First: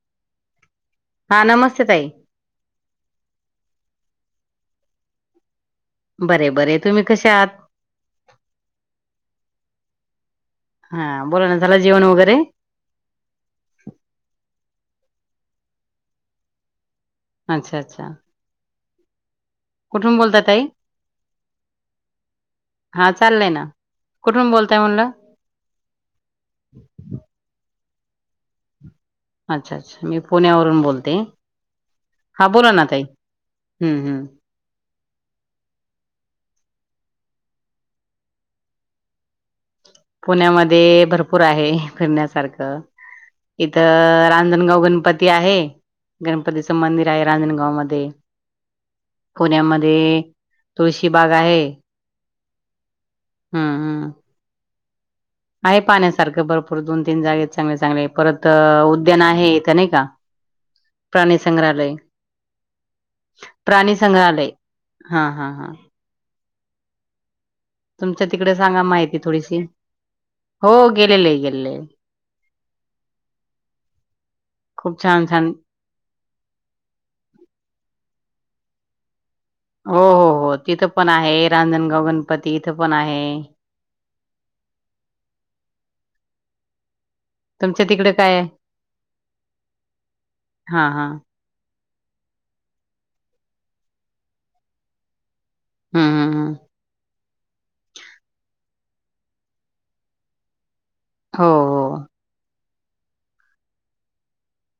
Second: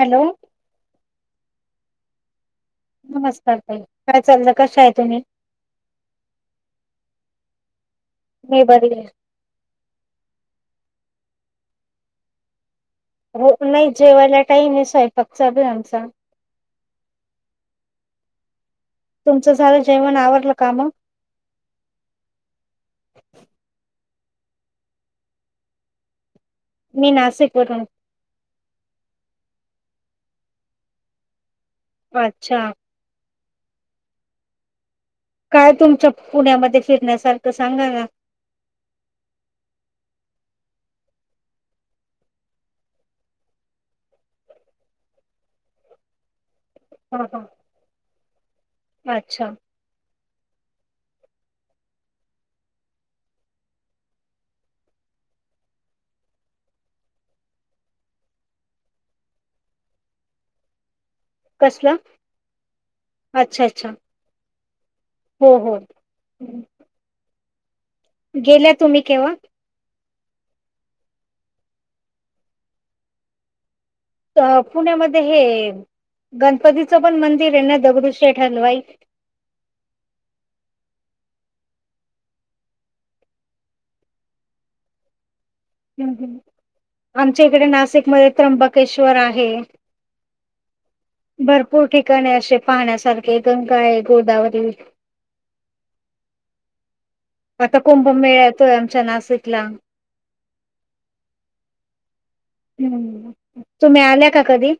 Hello? हा नमस्ते ताई. नमस्कार तई काय चालयं कशे आहेत तुम्ही. बरे बर तुम्ही कसे आहात? मी बरी. हा बोला ना झाल जेवण वगैरे.? हो नाही जेवायला टाईम आहे स्वयंपाक [unintelligible] आमचा अच्छा अच्छा. तुमचं झालं जेवण कुठून बोलताय आवरलं ताई का मग? हा चाललंय ना कुठून बोलताय मनल? मी नाशिक वरुन. अच्छा अच्छा मी पुण्यावरून बोलते. हा अच्छा बोला ना ताई. हम्म हम्म. काय तुमच्या पुण्यामध्ये फिरण्यासारखं सांगा ना? पुण्यामध्ये भरपूर आहे फिरण्यासारखं,. इथ रांजणगाव गणपती आहे गणपती.. [unintelligible] मंदिर हा आहे हा रांजणगाव मध्ये अच्छा पुण्यामध्ये? तुळशी बाग आहे हम्म हम्म आहे पाण्यासारखं भरपूर दोन तीन जागेत चांगले चांगले परत उद्यान आहे इथं नाही का प्राणी संग्रहालय कसलं? अच्छा अच्छा प्राणी संंग्रहालय हा हा हो हा हो. हम्म. तुमच्या तिकडे गेल्या सांगा तुम्ही माहिती केव्हा? थोडीशी हो गेलेले गेलेले खूप पुण्यामध्ये छान छान हे गणपतीचं पण मंदिर आहे ना दगडू शेठ शेठ हलवाई हो हो हो तिथं पण आहे रांजणगाव गणपती इथं पण आहे हम्म, हम्म. आमच्या इकडे तुमच्या तिकडे नाशिकमध्ये काय आहे त्र्यंबकेश्वर आहे हा हा भरपूर भरपूर ठिकाणे असे पाहण्यासारखे गंगा आहे गोदावरी हम्म हम्म हम्म आता कुंभमेळा येतोय आमच्या नाशिकला हो हो ह् तुम्ही आल्या का कधी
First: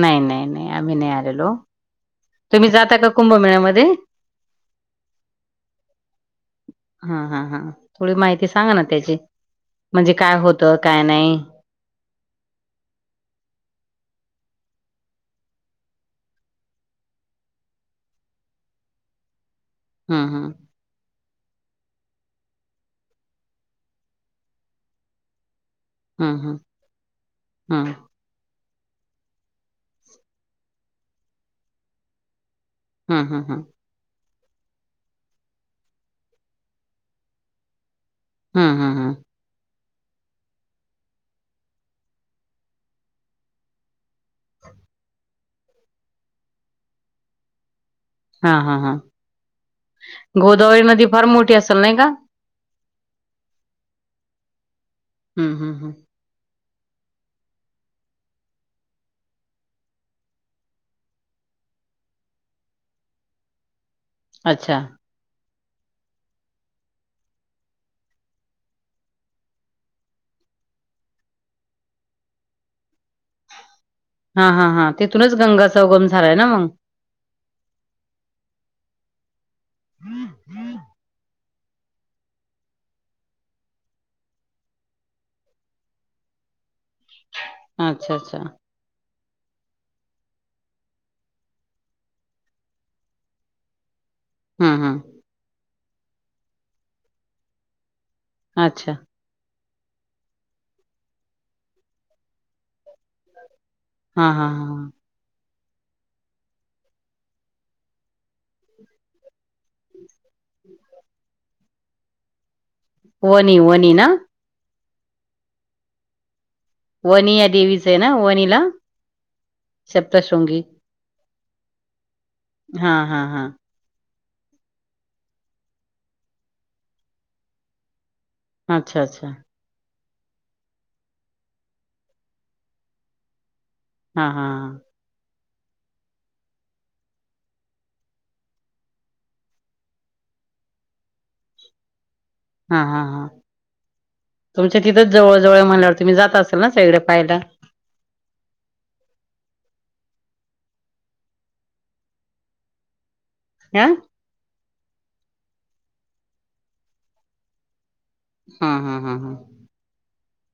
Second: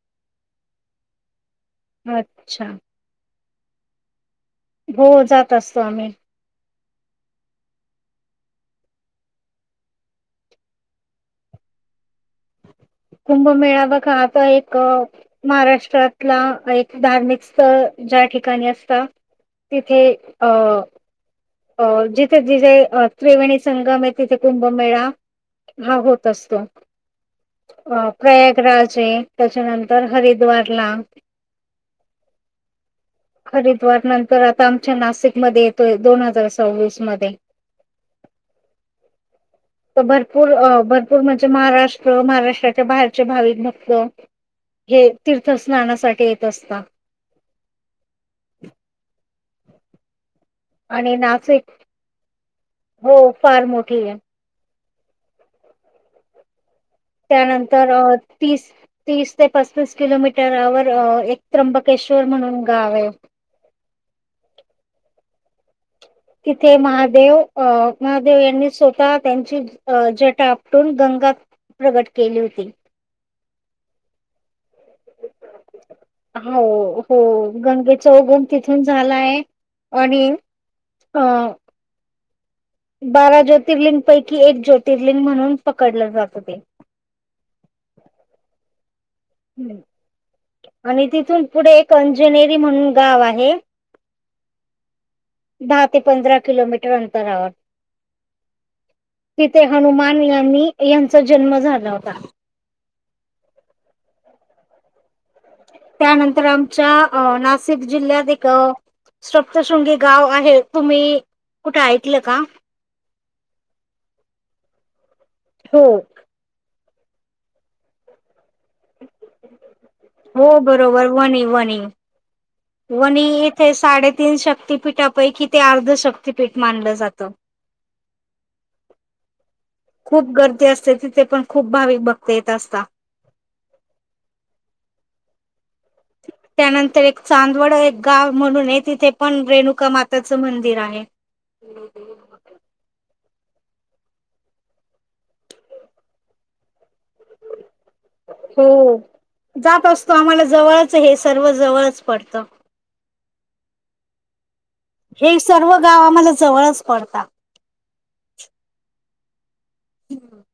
नाही नाही नाही आम्ही नाही आलेलो अच्छा. तुम्ही जाता का कुंभमेळ्यामध्ये मध्ये हो जात असतो आम्ही हा हा हा थोडी माहिती सांगा ना त्याची म्हणजे काय होतं काय नाही कुंभमेळा बघा आता एक महाराष्ट्रातला एक धार्मिक स्थळ ज्या ठिकाणी असता तिथे हम्म अ हम्म अ जिथे जिथे त्रिवेणी संगम आहे तिथे कुंभमेळा हा होत हम्म असतो हम्म प्रयाग राजे [unintelligible] त्याच्यानंतर हरिद्वारला हम्म हम्म हम्म हरिद्वार नंतर तर आता आमच्या नाशिकमध्ये येतोय दोन हजार हजार सव्वीस मध्ये हम्म हम्म हम्म तर भरपूर भरपूर म्हणजे महाराष्ट्र महाराष्ट्राच्या बाहेरचे भाविक भक्त हे तीर्थ स्नानासाठी येत असता हा हा हा ह [unintelligible] आणि नाशिक हो फार मोठी आहे हम्म हम्म हम्म त्यानंतर तीस तीस ते पस्तीस किलोमीटरवर एक त्र्यंबकेश्वर म्हणून गाव आहे अच्छा तिथे महादेव अं महादेव यांनी स्वतः त्यांची जटा आपटून गंगा प्रगट केली होती हा हा हा तिथूनच गंगा संगम झालाय ना हो मग हो गंगेचा उगम तिथून झालाय आणि अ बारा ज्योतिर्लिंगपैकी एक ज्योतिर्लिंग म्हणून पकडले जात होते अच्छा अच्छा आणि तिथून पुढे एक अंजनेरी म्हणून गाव आहे हम्म हम्म दहा ते पंधरा किलोमीटर अंतरावर अच्छा हनुमान यांनी यांचा जन्म झाला होता हा हा हा ह त्यानंतर आमच्या नाशिक जिल्ह्यात एक सप्तशृंगी गाव आहे तुम्ही कुठे ऐकलं का वनी वनी ना हो वनी या देवीच आहे ना वनीला शप्त हो शृंगी बरोबर वणी वणी हा वणी हा इथे साडे तीन शक्तिपीठापैकी ते अर्ध शक्तिपीठ मानलं जातं अच्छा अच्छा खूप गर्दी असते तिथे पण खूप भाविक बघता येत असता हा हा त्यानंतर एक चांदवड एक गाव म्हणून आहे तिथे पण रेणुका माताच मंदिर आहे हा हा हा तुमच्या तिथंच जवळ जवळ म्हणल्यावर तुम्ही जाता असेल ना सगळ्या हो जात असतो आम्हाला जवळ हे सर्व जवळच पडत आ हे सर्व गाव आम्हाला जवळच पडतात हा हा हा हा हम्म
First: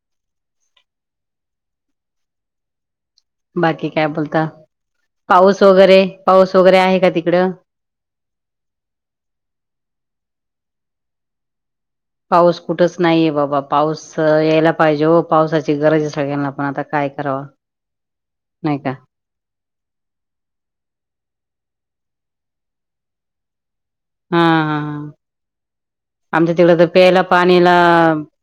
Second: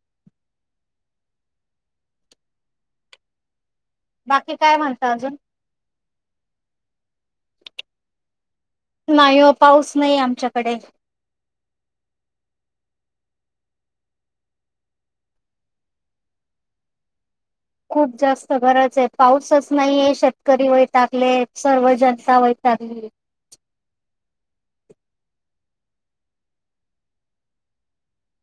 बाकी काय बोलता बाकी काय म्हणता अजून? पाऊस वगैरे पाऊस वगैरे आहे का त नाही हो पाऊस नाही आमच्या कडे पाऊस कुठंच नाहीये बाबा पाऊस यायला पाहिजे पावसाची गरज आहे सगळ्यांना पण आता काय कराव खूप जास्त गरच आहे पाऊसच नाहीये शेतकरी वय टाकले सर्व जनतावय लागले हा हा ह आमच्या तिकड तर प्यायला पाणीला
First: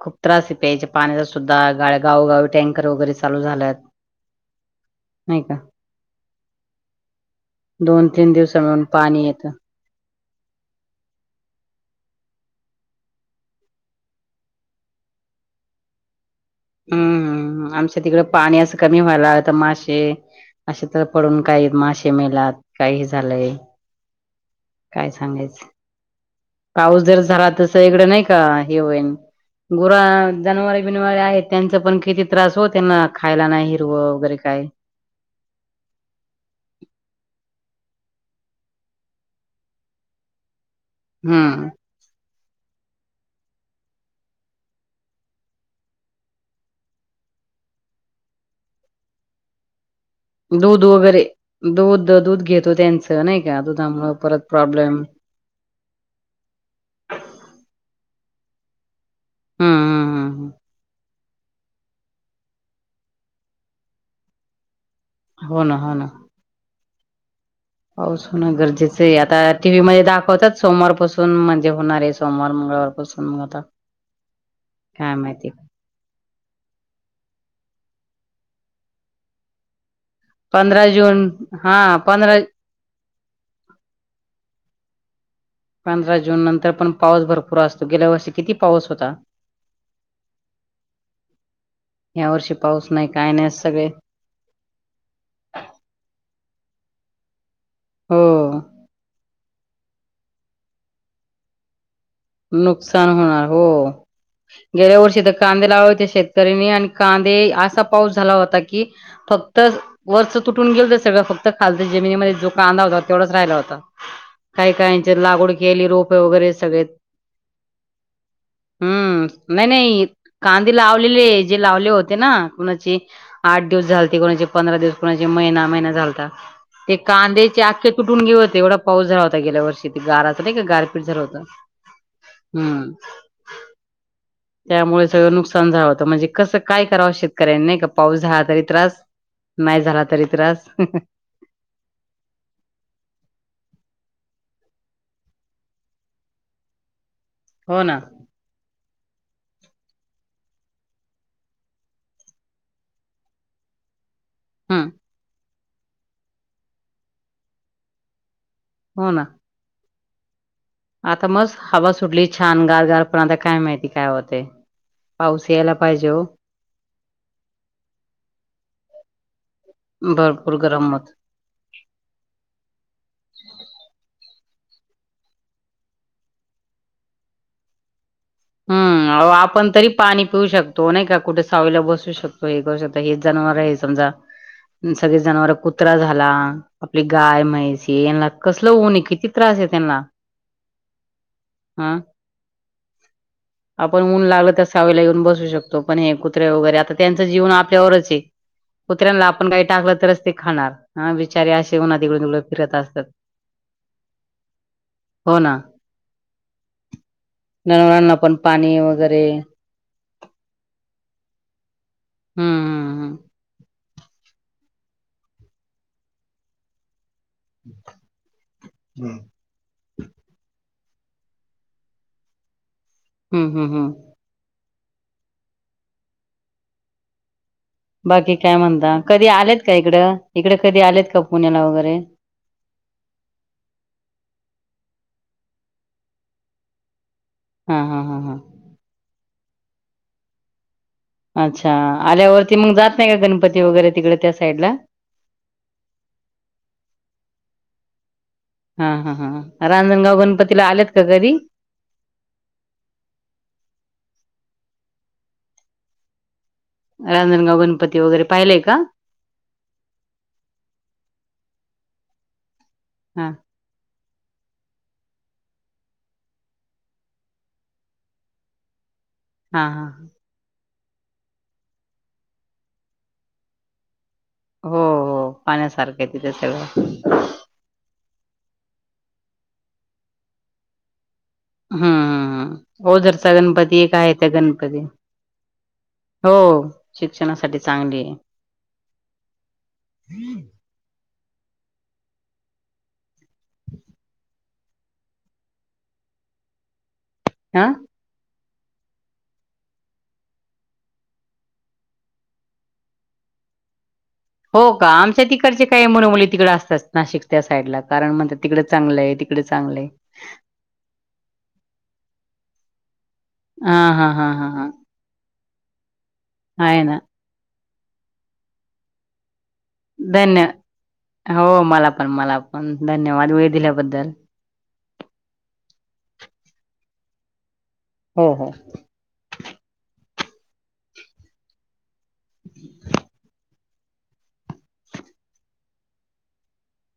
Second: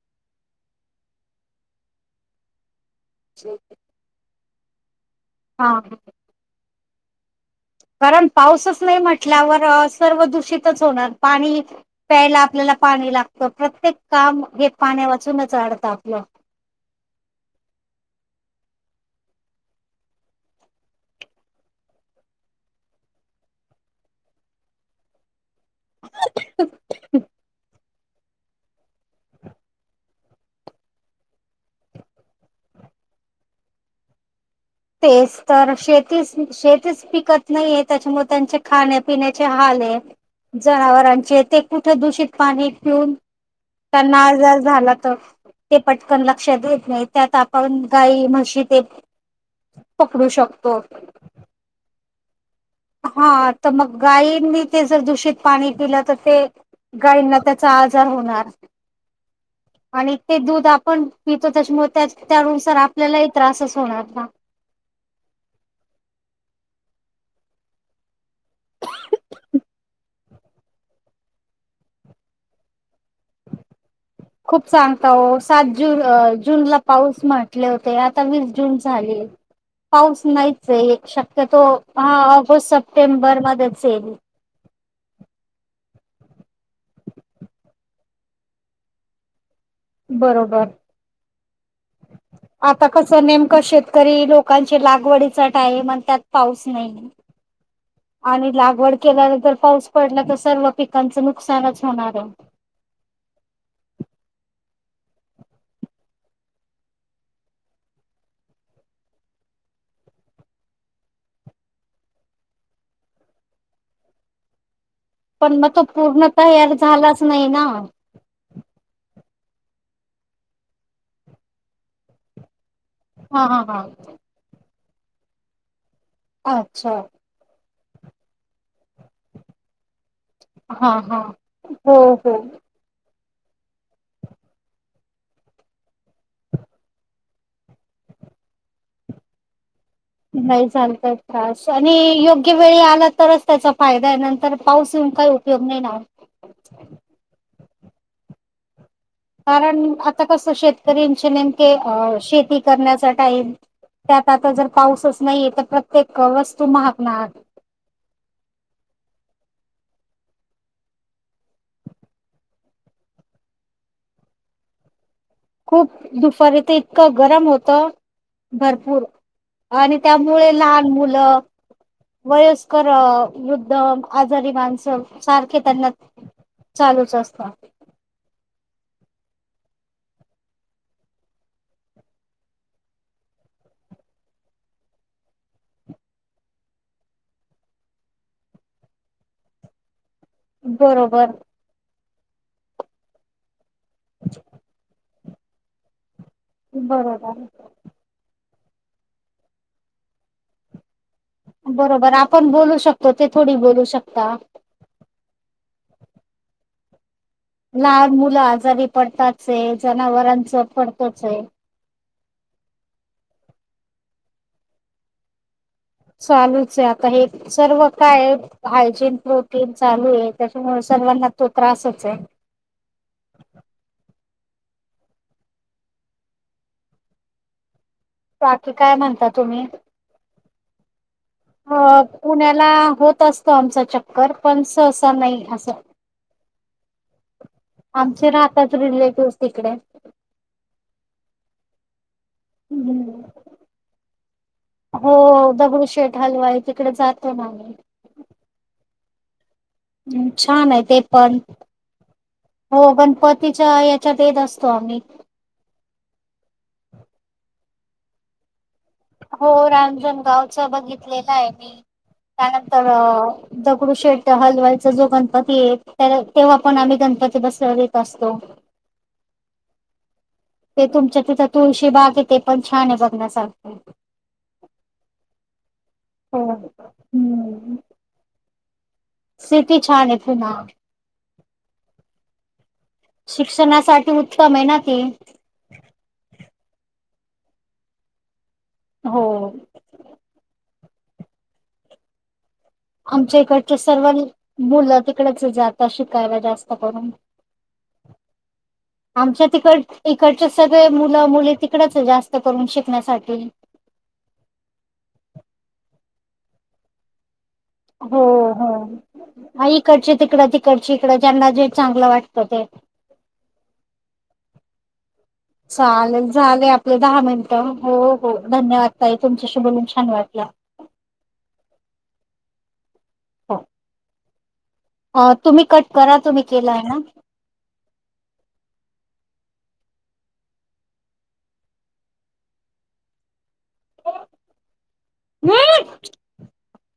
खूप त्रास प्यायचे पाण्याचा सुद्धा गाळ गावगावी टँक वैरे चालू झाल्या हा. दोन कारण तीन दिवसा पाऊसच मिळून नाही पाणी येतं म्हटल्यावर सर्व दूषितच होणार पाणी प्यायला आपल्याला पाणी लागत प्रत्येक काम हे पाण्या वाचूनच अढत आपलं. हम्म हम्म आमच्या तिकड पाणी असं कमी व्हायला लागलं तर मासे असे तर पडून काही मासे मेलात काही हे झालंय काय सांगायचं? पाऊस जर झाला तस इकडं नाही का हे होईन गुर जनावरे बिनवारे आहेत त्यांचा पण किती त्रास हो त्यांना खायला नाही हिरवं वगैरे काय तेच तर शेतीच शेतीच पिकत नाहीे त्याच्यामुळे त्यांचे खाण्यापिण्याचे हाल ये. जनावरांचे ते हम्म कुठे दूषित पाणी पिऊन त्यांना आजार झाला तर ते पटकन लक्षात देत नाही त्यात आपण गाई म्हशी ते पकडू शकतो. दूध वगैरे दूध तो दूध घेत. हा तर मग गायींनी ते प्रॉब्लेम जर दूषित पाणी पिलं तर ते गायींना त्याचा आजार होणार. हम्म हम्म आणि ते हम्म हम्म. दूध आपण पितो त्याच्यामुळे त्यानुसार आपल्यालाही त्रासच होणार ना. हो ना हो ना. पाऊस होणं गरजेचं आहे आता टीव्ही मध्ये दाखवतात सोमवारपासून म्हणजे होणार आहे सोमवार मंगळवारपासून मग आता खूप सांगता काय हो माहिती सात ज जूनला पाऊस म्हटले होते आ सत्तावीस जून झाले. पाऊस नाहीच पंधरा आहे जून शक्यतो हा पंधरा ऑगस्ट सप्टेंबर मध्येच येईल. पंधरा जून नंतर पण पाऊस भरपूर असतो गेल्या वर्षी किती पाऊस होता. बरोबर या वर्षी आता पाऊस नाही कस काय नाही नेमकं सगळे शेतकरी लोकांची लागवडी चा टाइम अन त्यात पाऊस नाही. हो आणि लागवड केल्यानंतर पाऊस पडला तर सर्व पिकांचं नुकसानच होणार आहे. नुकसान होणार हो. गेल्या वर्षी तर कांदे लावा होते शेतकऱ्यांनी आणि कांदे असा पाऊस झाला होता की फक्त वरच तुटून गेल त सगळं फक्त खालतं जमिनीमध्ये जो कांदा होता तेवढाच राहिला होता काही काय पण मग तो पूर्णतयार झालाच नही ना. हम्म नाही नाही कांदे लावलेले जे लावले होते ना कोणाची हा हा आठ हा. दिवस झाल ते कोणाची पंधरा दिवस कोणाचे महिना महिना झाल ता ते अच्छा कांधेचे आक ते तुटून गेले होते एवढा पाऊ झाला होता गेल्या वर्षी ते गारा ते नही का हा गारपीट झालं हा होत. हो हो. त्यामुळे सगळं नुकसान झा म्हणजे कसं काय कराव शेत कारण नाही का पाऊस झाला तरी त्रास, नाही झा नाही चालतय त्रास आणि योग्य वेळी आला तरच त्याचा फायदा आहे नंतर पाऊस येऊन काही उपयोग नाही ना ओ. हो ना. कारण आता कसं शेतकरींचे नेमके अ शेती करण्याचा टाईम त्यात आता जर हम्म पाऊसच नाही य त [unintelligible] वस्तू महाग महाग हो ना. आता मस्त हवा सुटली छान गारगार, पण आता काय माहिती काय होतय? पाऊस यायला खूप पाहिजे हो दुफारी त इतकं गरम होतं. भरपूर आणि त्यामुळे भरपूर लहान गरम होत. मुलं, वयस्कर अ वृद्ध जरी माणस सारखे त्यांना चालूच असत. हम्म्म आहो आपण तरी पाणी पिऊ शकतो, नाही का कुठे सावलीला बसू शकतो हे करू शकतो हे जनावर य समजा, सगळे जनावर कुत्रा झाला आपली गाय म्हैसे यांना कसल ऊन य किती त्रास आहे त्यांना. बरोबर. अ. आपण ऊन लागल त सावेला येऊन बस बसू शकतो पण हे कु कुत्रे वगैरे आता त्याचं बरोबर, जीवन आपल्यावरच है. कुत्र्यांला आपण काही टाकलं तरच ते खाणार. हा बिचारे असे उन्हात बरोबर इकडून तिकडं आपण फिरत बोलू असतात शकतो ते थोडी बोलू शकता. हो ना लहान [unintelligible] मुलं आजारी वगैरे पडताच य, जनावरांच पडतच य हम्म हं. चालूच य हे सर्व काय हायजीन प्रोटीन चालू य त्याच्यामुळ सर्वांना तो त्रासच य हम्म हम्म. बाकी काय कधी म्हणता आलेत तुम्ही? का इकडं इकडे कधी आलेत का पुण्याला वगैरे अ पुण्याला होत असतो आमचा चक्कर पण सहसा नाही अस [unintelligible] हा हा हा आमचे हा राहतात रिलेटिव्हज. तिकडे अच्छा. आल्यावरती मग जात नाही का हमम गणपती वगैरे तिकडे त्या साईडला हो दगडू शेठ हलवाय तिकडे जातो ना आम्ही, हा हा हा. रांजणगाव ह् गणपतीला छान आहे आलेत ते का कधी पण हो गणपतीच्या याच्यात येत असत. स्वामी. रांजनगाव गणपती वगैरे पाहिलंय का? हो रांजणगावच बघितलेलं आहे मी कारण, तर हा दगडू शेट हलवाय. जो गणपती आहे तेव्हा पण आम्ही गणपती बस येत असतो, हा हा हा. ते तुमच्या तिथं तुळशी बाग आहे ते पण छान आहे बघण्या सारखं. हो हो पाण्यासारखं आहे तिथे हो सगळं. हम्म सिटी छान आहे पुन्हा. हा हा हा, ओ जरचा गणपती एक शिक्षणासाठी आहे त्या उत्तम आहे ना गणपती, ती हो शिक्षणासाठी चांगली आहे. हो, आमच्या इकडच्या सर्व मुलं तिकडेच जाता शिकायला जास्त करून, हा. आमच्या तिकड इकडच्या सगळे मुलं मुली तिकडच आहे जास्त करून शिकण्यासाठी, हो का आमच्या तिकडचे काय मुण मुली तिकड असतात नाशिक, त्या साईडला कारण हो म्हणतात तिकडे हो चांगलं आहे तिकडे आ चांगलं आहे इकडचे तिकडं तिकडचे इकड ज्यांना जे चांगलं वाटत. त ते. हा हा हा हा हा, चालेल. झालं आहे ना आपलं दहा मिनिटं, हो हो धन्यवाद ताई तुमचं, धन्य हो मला पण मला पण धन्यवाद वेळ हो दिल्याबद्दल. केला आहे ना? हो हो. [unintelligible] [unintelligible]